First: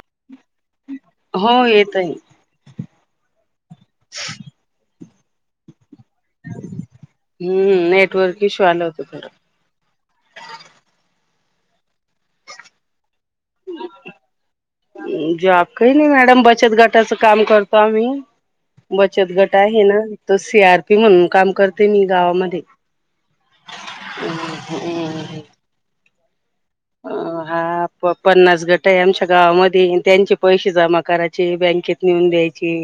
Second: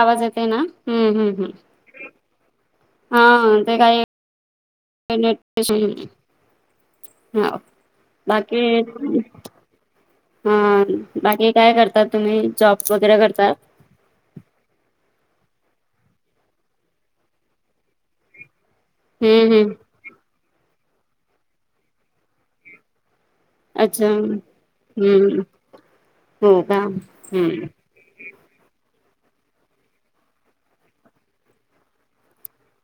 आवाज येते ना हम हम हम. येतंय. हा ते काही [unintelligible] हो हम्म नेटवर्क इश्यू आलं होतं बाकी. हा बाकी काय करता, तुम्ही जॉब वगैरे करता. जॉब काही नाही मॅडम बचत गटाचं काम करतो आम्ही. बचत हम्म गट हम्म. आहे ना तो सी आर पी म्हणून काम करते मी गावामध्ये. अच्छा हम्म हो का अ हम्म. हा प पन्नास गट आहे आमच्या गावामध्ये त्यांचे पैसे जमा करायचे बँकेत नेऊन द्यायचे.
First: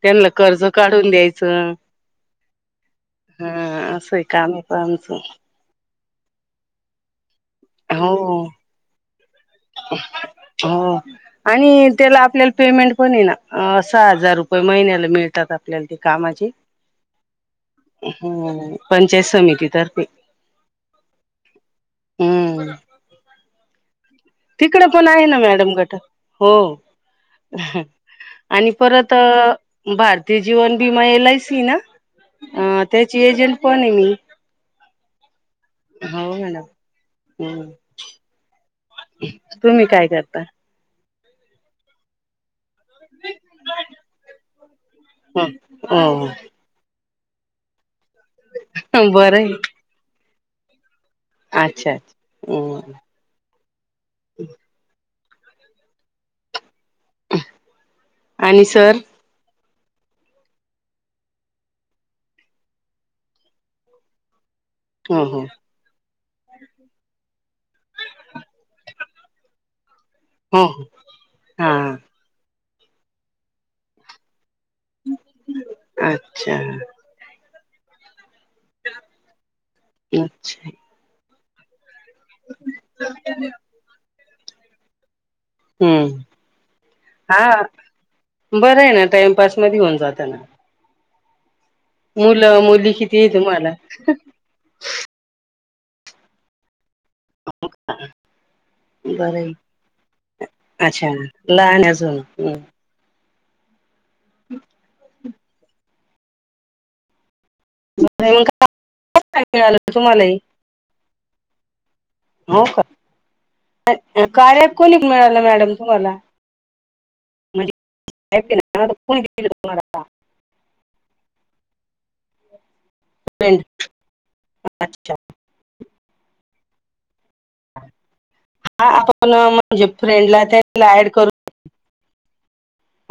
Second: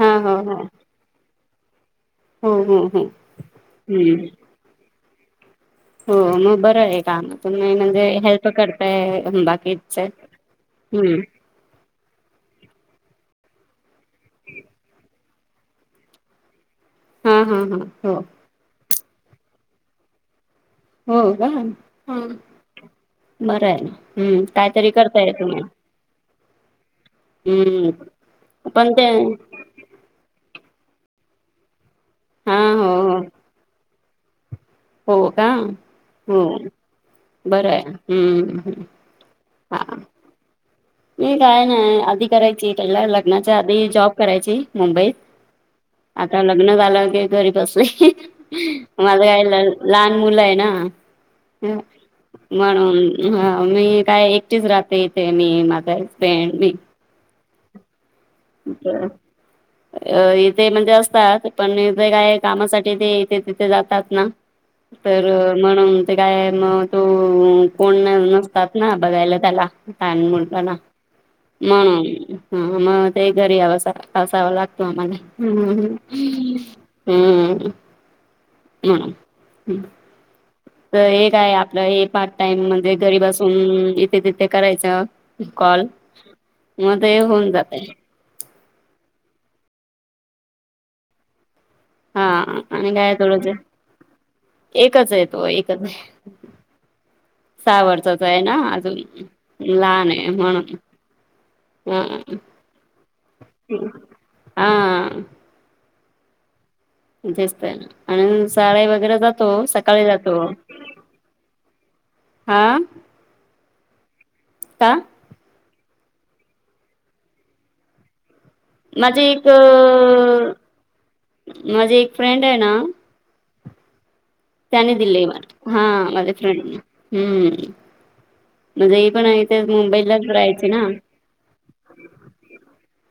हा त्यांला हो हो. कर्ज काढून द्यायचं. हो हो हो. हा असय हम्म. कामी पा आमचं. हो मग बरं आहे काम तुम्ही म्हणजे हो हेल्प करताय बाकी हो आणि त्याला आपल्याला पेमेंट आहे ना. अ सहा हजार रुपये महिन्याला मिळतात आपल्याला ते कामाचे. हा हा हा. हो. हम्म्म पंचायत समितीतर्फे. हो का हा हम्म बरं आहे. हम्म. तिकडं कायतरी पण आहे करताय ना तुम्ही. मॅडम गट हो. हम्म. आणि पण ते परत अ भारतीय जीवन बीमा एल आय सी ना हा अ हो त्याची हो. एजंट पण आहे मी. हो का हो हम्म बरं आहे हम्म हम्म. तुम्ही हा काय करता? मी काय नाय आदी करायची पहिला लग्नाच्या आधी जॉब करायची मुंबईत हो आता हो लग ग्न झालं की घरी बसले मला बरं आहे यायला लहान मुलं आहे ना. येव अच्छा अच्छा हम्म म्हणून हा मी काय एकटीच राहते इथे मी मा करपे मी. आणि सर [unintelligible] अ इथे म्हणजे असतात पण इथे काय कामासाठी ते इथे तिथे जातात ना. हो तर हो म्हणून ते काय म तो कोण न नसतात ना बघायला त्याला. लहान हो मुलगाला हो हा म्हणून हा म ते घरी यावस असावं लाग तो आम्हाने हम्म अच्छा हम्म. म्हणून हम्म. अच्छा तर हे काय आपलं हे पार्ट टाइम म्हणजे घरी बसून इथे तिथे करायचं कॉल हम्म म ते होऊन हा जाते. बरं आहे ना टाइमपास मध्ये होऊन जातं ना. हा मुलं आणि मुली काय किती आहे थोडंच तुम्हाला? एकच आहे तो एकच आहे. सहा वर्षाचा आहे ना अजून बरं आहे लहान आहे म्हणून अच्छा लहान आहे हा. अजून मग आं तेच तर आणि कसं शाळे वगैरे जातो मिळालं सकाळी तुम्हालाही जातो. हो हा का कार्या ऐप का कोणी मिळालं मॅडम तुम्हाला? म्हणजे [unintelligible] माझी एक तुम्हाला माझी एक फ्रेंड आहे ना फ्रेंड त्यांनी अच्छा दिले मला हा माझे फ्रेंड नी हम्म. हा म्हणजे हे पण आपण आहे तर म्हणजे मुंबईलाच फ्रेंडला राहायचे ना त्यांला ऍड करू.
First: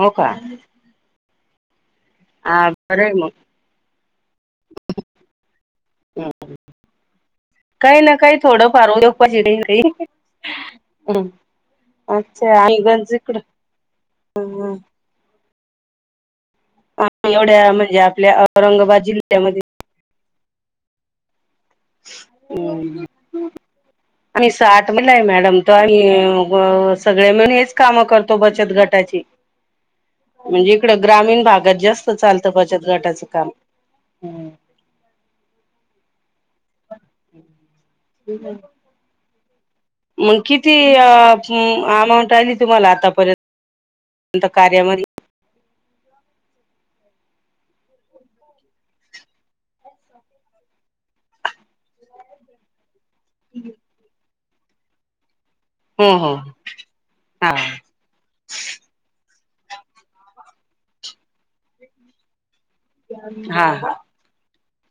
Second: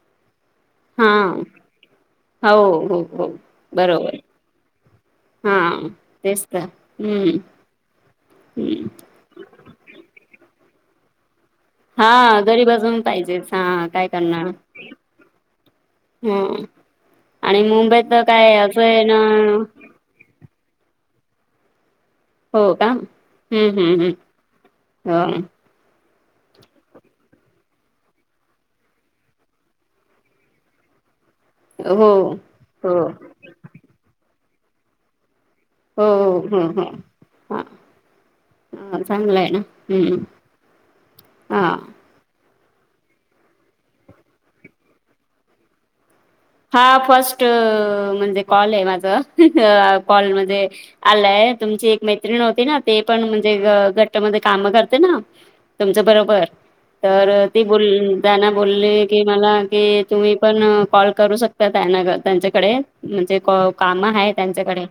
हो का. हां हाव हा हो बरं आहे हो मग बरोबर. हा हं. तेच तर ह़ काही ना ह. [unintelligible] हा अच्छा आणि गरीबअजून गंज इकडं पाहिजेच हा काय करणार हं, हं. ह. आम्ही आणि एवढ्या म्हणजे मुंबईत तर आपल्या काय असं औरंगाबाद हेन. जिल्ह्यामध्ये हो का अम. हम्म हम्म आणि साठ म्हलाय हम्म मॅडम. काय हे सगळे मिळून हेच काम करतो बचत गटाची. म्हणजे इकडं ग्रामीण भागात हो जास्त हो चालतं बचत हो गटाचं काम ह. हो हो हो ह ह चांगलं हायना. मग किती अमाऊट आली तुम्हाला आतापर्यंत. अंत कार्यामध्यी. हा फर्स्ट म्हणजे कॉल आहे. माझं कॉल म्हणजे, आलाय तुमची एक मैत्रिण होती ना. ती पण म्हणजे गटमध्ये काम करते ना. तुमचं हो हो बरोबर तर हा ती बोल त्यांन बोले की मला कि तुम्ही पण कॉल करू शकता त्यांना त्यांच्याकडे. म्हणजे हा काम आहेत तेच्याकडे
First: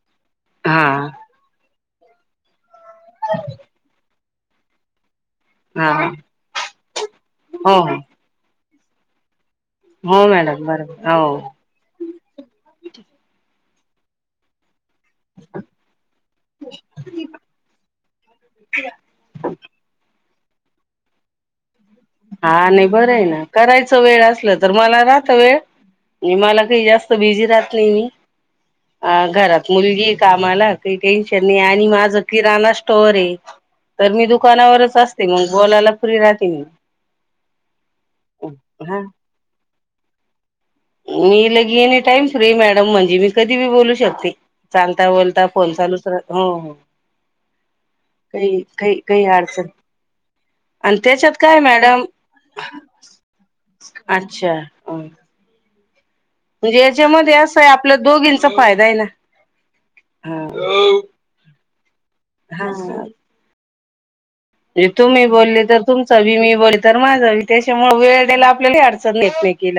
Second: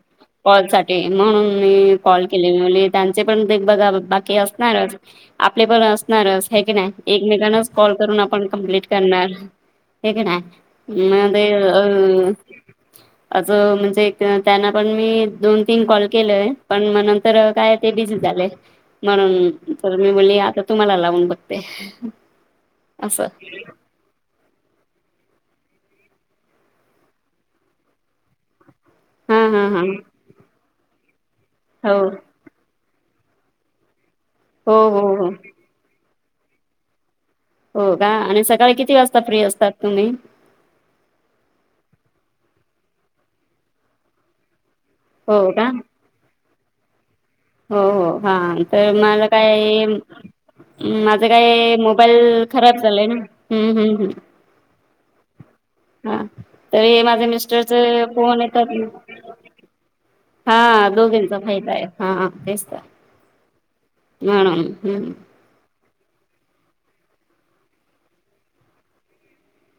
कॉल हा साठी म्हणून मी कॉल केलेली. त्यांचे पण ते बघा बाकी असणारच. आपले पण हा असणारच हे कणी एकमेकांनाच हो कॉल हो करून आपण कंप्लीट करणार. हे हो की नाय मॅडम बरोबर म हो. ते अ असं म्हणजे, त्यांना पण मी दोन तीन कॉल केलंय. पण मग नंतर काय ते बिझी झालेय. म्हणून तर मी बोले आता तुम्हाला लावून बघते. हा नाही बरं आहे असं ना, करायचं वेळ असल तर मला राहतं वेळ. मला काय जास्त बिझी राहत नाही. अ हा हा घरात हा मुलगी आहे कामाला. काही टेन्शन नाही आणि हो माझं. किराणा स्टोअर ये. तर मी हो दुकानावरच हो असते हो मग बोलायला फ्री राहते मी. हो का आणि सकाळी किती हा वाजता फ्री असतात तुम्ही. मी येणी टाईम फ्री मॅडम म्हणजे, मी कधी बी बोलू शकते. चालता हो बोलता का फोन चालूच राहतो हो हो. हो हो हा काही तर काही काही मला काय. अडचण म आणि माझं त्याच्यात काय मॅडम मोबाईल खराब झालंय ना हम हम हम. अच्छा. अ. हा तर हे माझं असं आहे मिस्टरच आपल्या फोन दोघींचा येतात फायदा आहे ना. हा दोघींचा फायदा आहे. हा तेच हा तर. म्हणजे म्हणून तुम्ही बोले तर. तुमचं बी मी बोले तर माझं, तेच्यामुळे वेळ द्यायला आपल्याला ही अडचण येत नाही की.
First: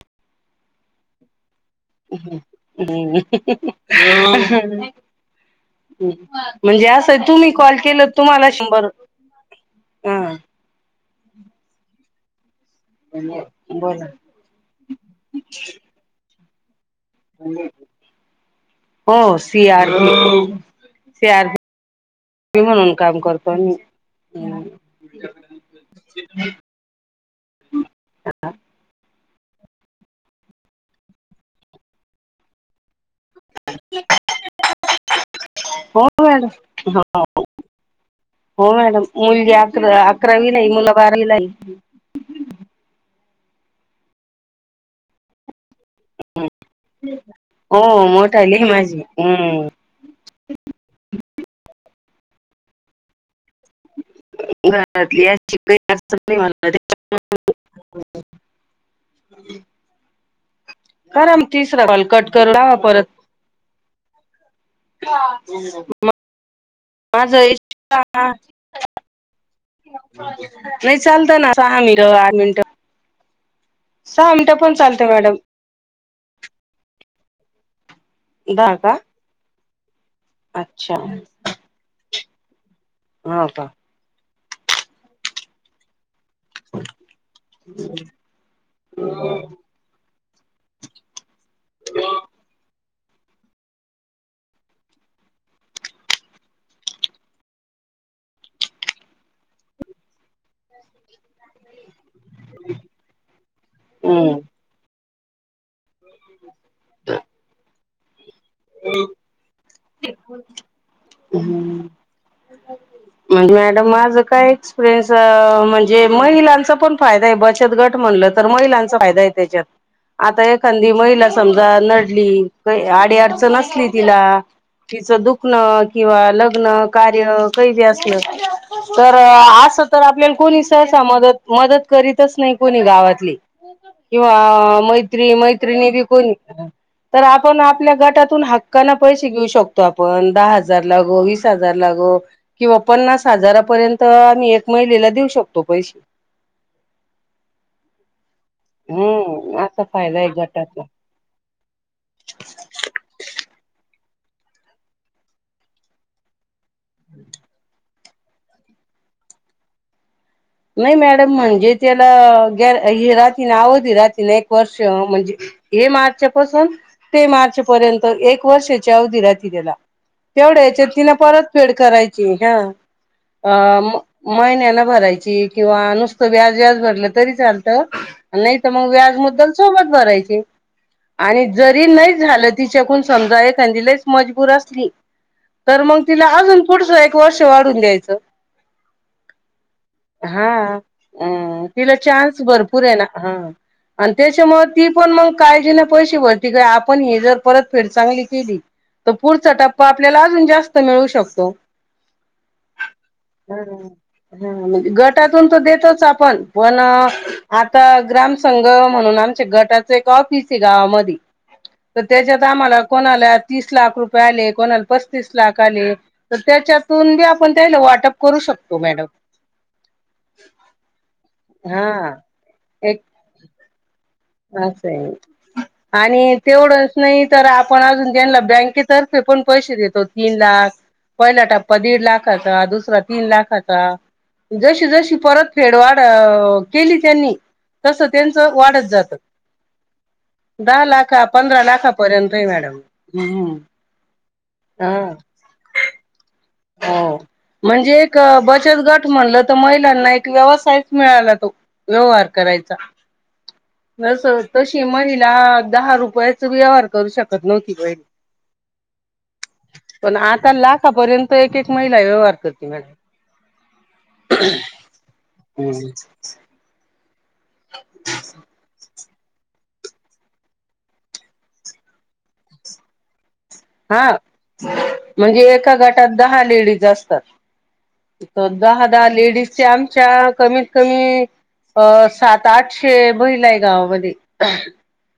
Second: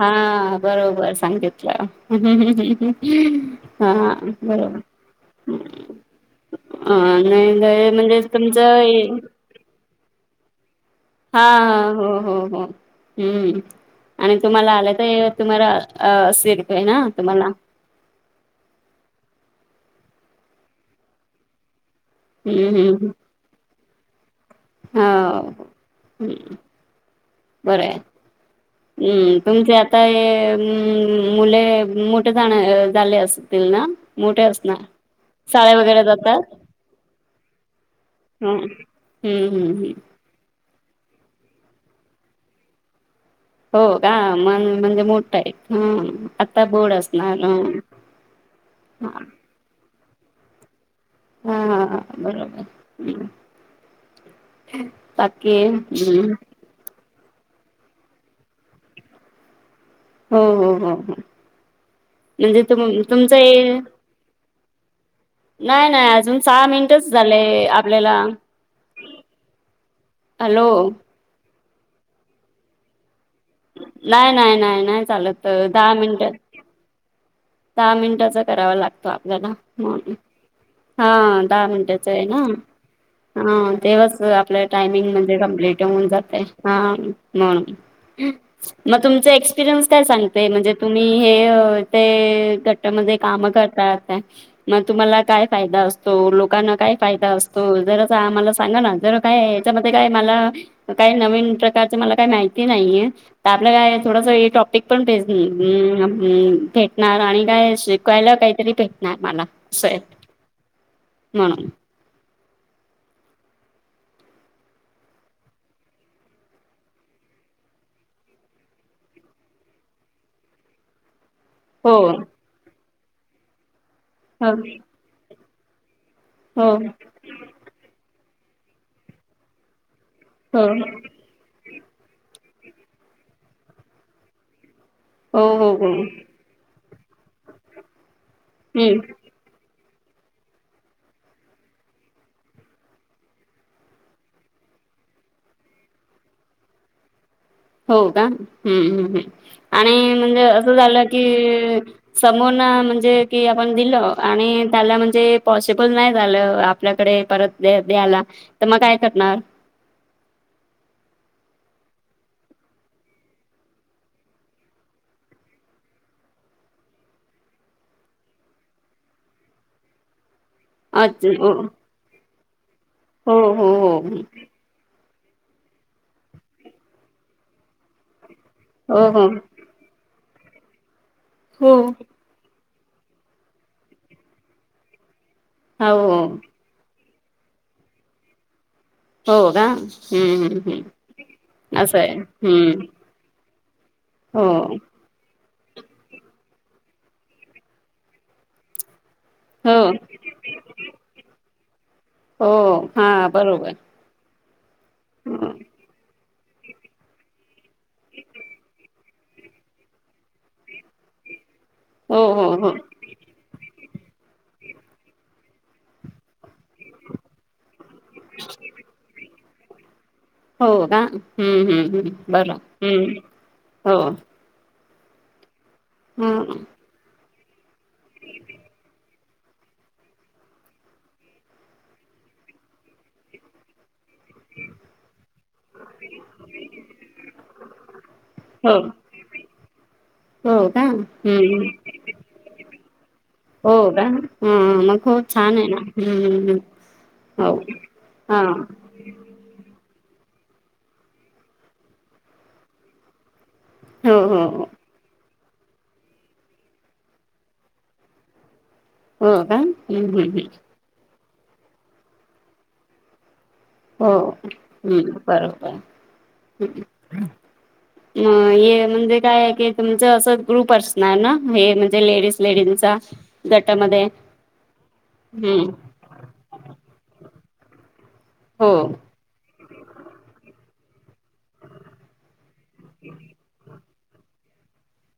हा बरोबर सांगतेत. [unintelligible] हा बरोबर म्हणजे अ असं हाय तुम्ही कॉल नाही केला तर म्हणजे तुम्हाला शंभर. तुमचं हम. हा हा हो हो हो हम्म बोला आणि तुम्हाला आलं काय तुम्हाला. अ सिरपे ना. तुम्हाला हो सी आर [unintelligible] हम्म म्हणून काम करतो मी. ह हम बरं हाय. उम्म तुमचे आता ये मुले मोठे जाणं झाले अस तील ना मोठे असणार शाळे वगैरे हो मॅडम जातात? हा हम्म हो मॅडम मुलगी हम्म हम् अकरा अकरावी मुला बारावीला हाय. हो का मन म्हणजे मोठा आहे. हम्म आता बोड असणार हम्म हो मोठाली आहे माझी हा. हम्म हा हा बरोबर हम्म. बाकी हम् [unintelligible] हो हो हो. हो करा म तिसरा कॉल कट करून म्हणजे लावा तुम परत. तुमचं नाय नाय अजून सहा मिनिटच माझं झालेय आपल्याला. हॅलो नाही चालतं ना सहा मिट आठ मिनटं. नाय नाय पण नाय नाय चालतं मॅडम चालत दहा मिनटा दहा मिनिटाचा करावा दहा का लागतो आपल्याला म्हणून अच्छा हा. दहा मिनिटाचा आहे ना हो का हा. तेवस आपल्या टायमिंग म्हणजे कंप्लीट होऊन जाते हा म्हणून. म तुमचा एक्सपिरियन्स काय सांगते म्हणजे तुम्ही हे अ ते ते गटामध्ये कामं करता त्या म तुम्हाला काय फायदा असतो लोकांना काय फायदा असतो जरासा आम्हाला सांगा ना जर काय याच्यामध्ये काय मला काही नवीन प्रकारचा मला काही माहिती नाहीये तर आपल्या काय थोडस हम्म हे टॉपिक पण भेज उम्म भेटणार आणि काय शिकवायला काही तरी भेटणार मला असय म्हणुन. हम्म मॅडम माझं काय एक्सपिरीयन्स म्हणजे महिलांचा पण फायदा आहे बचत गट म्हणलं तर महिलांचा फायदा आहे त्याच्यात आता एखांदी महिला समजा हो नडली काही अडी अडचण असली तिला हो तिचं दुखणं किंवा हो लग्न, कार्य काय बी असलं तर असं तर आपल्याला कोणी हो हो सहसा मदत मदत करीतच नाही कोणी गावातली किंवा मै त्रि हो हो हम्म मैत्रिणी तर आपण आपल्या गटातून हक्काने पै शे घेऊ शकतो आपण दहा हजार लागो वीस हजार लागो. किंवा पन्नास हजारापर्यंत आम्ही एक महिलेला देऊ शकतो पैशे. हो का हम्म हम्म. असा आणि फायदा आहे म्हणजे असं गटाचा झालं की समोर ना म्हणजे कि आपण दिलं आणि त्याला म्हणजे पॉसिबल नाही आपल्याकडे परत द्यायला तर मग काय करणार. नाही मॅडम म्हणजे त्याला ग हे राहती ना आवधी राहती ना एक वर्ष म्हणजे हे मार्चापासून ते मार्च पर्यंत एक वर्षाच्या अवधी राहती त्याला. तेवढ्याच्या तिनं अच परत हो पेड करायची हा हो हो अ म हो महिन्यान भराय चीनकिंवा नुसतं व्याज व्याज भरलं तरी चालतं नाहीतर मंग हो व्याज हो मुद्दल सोबत भरायची आणि हो जरी नाही झालं तिच्याकू न समजाय त्यांजी लईच मजबूर असली तर तिला हो अजून पुढचं एक वर्ष वाढवून द्यायचं. हो का. हम्म हा हम्म हम्म अ तिला असं आहे चान्स भरपूर हम्म आहे ना हा अन हो त्याच्यामुळे ती पण मग काळजीने पैसे भरती गं आपण जर ही परत पेड चांगली केली तर पुढचा हो टप्पा आपल्याला अजून जास्त मिळू शकतो. हो हा बरोबर. हम्म. हा म्हणजे गटातून तर हो देतोच आपण पण आता ग्राम संंघ म्हणून आमच्या गटाच एक ऑफिस आहे गावामध्ये. तर त्याच्यात हो हो आम्हाला कोणाला तीस लाख रुपये आले कोणाला पस्तीस लाख आले तर त्याच्यातून बी आपण त्याला वाटअप करू शकतो मॅडम. हो का हम्म हा हम्म हम्म बर एक हम् हो. असं आहे आणि हं तेवढं नाहीतर आपण अजून त्यांना बँकेतर्फे पण पैसे देतो तीन लाख पहिला टप्पा दीड लाखाचा दुसरा टप्पा तीन लाखाचा जशी जशी परत फेडवाड अ केली त्यांनी तसं त्यांचं हो वाढत जातं. हो का दहा लाखा पंधरा हम्म लाखापर्यंतय मॅडम. हम्म हो का हा मघ खूप हा छान आहे हा हा. हो म्हणजे एक बचत गट म्हणलं महिलांना एक व्यवसायच मिळाला तो व्यवहार करायचा. हो जस हो हो तशी महिला दहा रुपयाच व्यवहार करू शकत नव्हती बाई हो का हम्म पण हम्म आता लाखापर्यंत एक एक महिला व्यवहार करते मॅडम. हो हम् बरोबर आहे. हम्म मग हे म्हणजे काय आहे तूमच असं ग्रुप असणार ना हे म्हणजे लेडीज लेडीजचा? गटामध्ये हा म्हणजे हम्म एका गट तर दहा लेडीज असतात हो दहा दहा लेडीजच्या आमच्या कमीत कमी अ सात आठशे महीला आहे गावामध्ये.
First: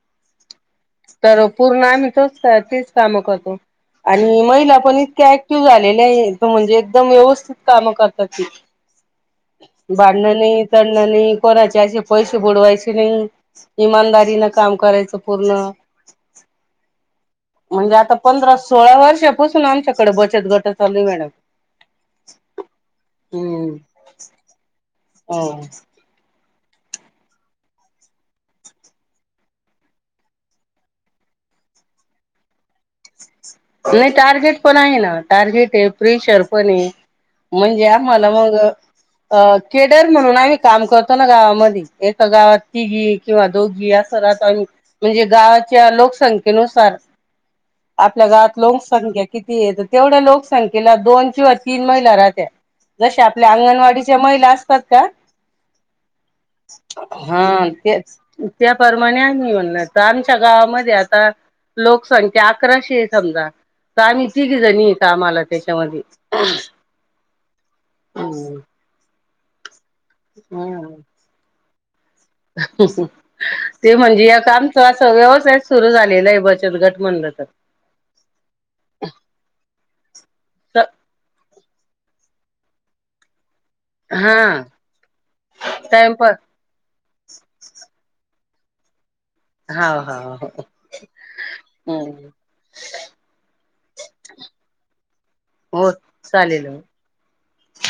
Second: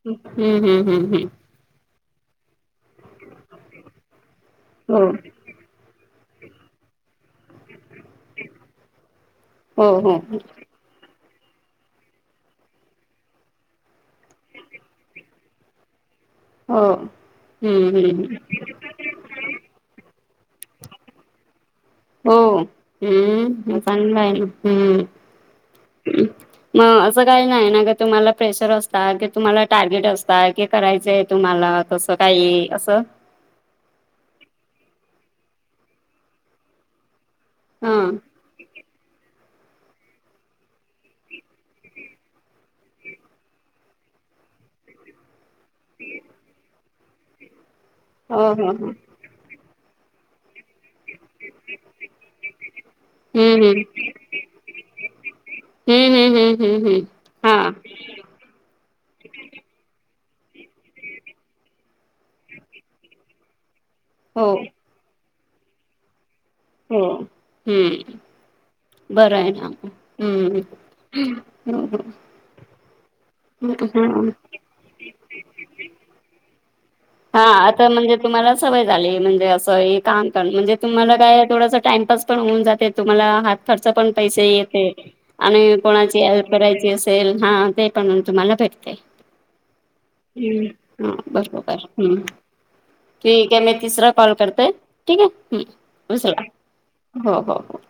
हम्म हम्. तर पूर्ण आम्ही तोच तेच काम करतो आणि महिला पण हो इतक्या झालेला आहे तो म्हणजे एकदम व्यवस्थित कामं करतात ती हो हो भांडण नाही टंडन नाही कोणाचे असे पैसे बुडवायचे नाही. इमानदारीन काम करायचं पूर्ण. हो. म्हणजे हम्म आता हम्म पंधरा सोळा वर्षापासून आमच्याकडे बचत गट चालू ए मॅडम. हो हम्म हम् चांगलं आहे ना हम् [unintelligible] हो. मग असं काही नाही ना तुम्हाला प्रेशर असत कि तुम्हाला टार्गेट असत क करायचंय तुम्हाला तसं काही असं नाही टार्गेट पण आहे ना टार्गेट आहे प्रिशर पण आहे. म्हणजे हा आम्हाला मग अ केडर म्हणून आम्ही काम करतो ना गावामध्ये एका गावात तिघी किंवा दोघी अस [unintelligible] स म्हणजे गावाच्या लोकसंख्येनुसार आपल्या हो गावात हो हो ख्या किती येत तेवढ्या लोकसंख्येला दोन किंवा तीन महिला राहत्या जसे आपल्या हम्म अंगणवाडीच्या महिला असतात का हम्म हम्म हम्म हम्म हम्म हम्म हा ते त्याप्रमाणे आम्ही [unintelligible] येनणार तर आमच्या गावामध्ये आता लोकसंख्या अकराशे ए समजा. तर आम्ही हो तिघीजणी कामाला आहे त्याच्यामध्ये. हो हम्म बर आहे ना हम्म. हम्म हम्म. ते म्हणजे एक आमचा असं व्यवसायच सुरू झालायलय बचत गट. म्हणलं हा आ ता म्हणजे तुम्हाला सवय झाली म्हणजे असं हे काम करण म्हणजे तर तुम्हाला काय थोडस टाइमपास पण होऊन जाते तुम्हाला हात खर्चा पण हा पैसे येते आणि कोणाची टाइमपास हेल्प करायची असेल हा ते पण तुम्हाला भेटते. हा हा हम्म हा बरोबर हम्म. ठीक आहे मी तिसरा कॉल करतय ठीक आहे हो हम्म उचला. चालेल हो हो हो.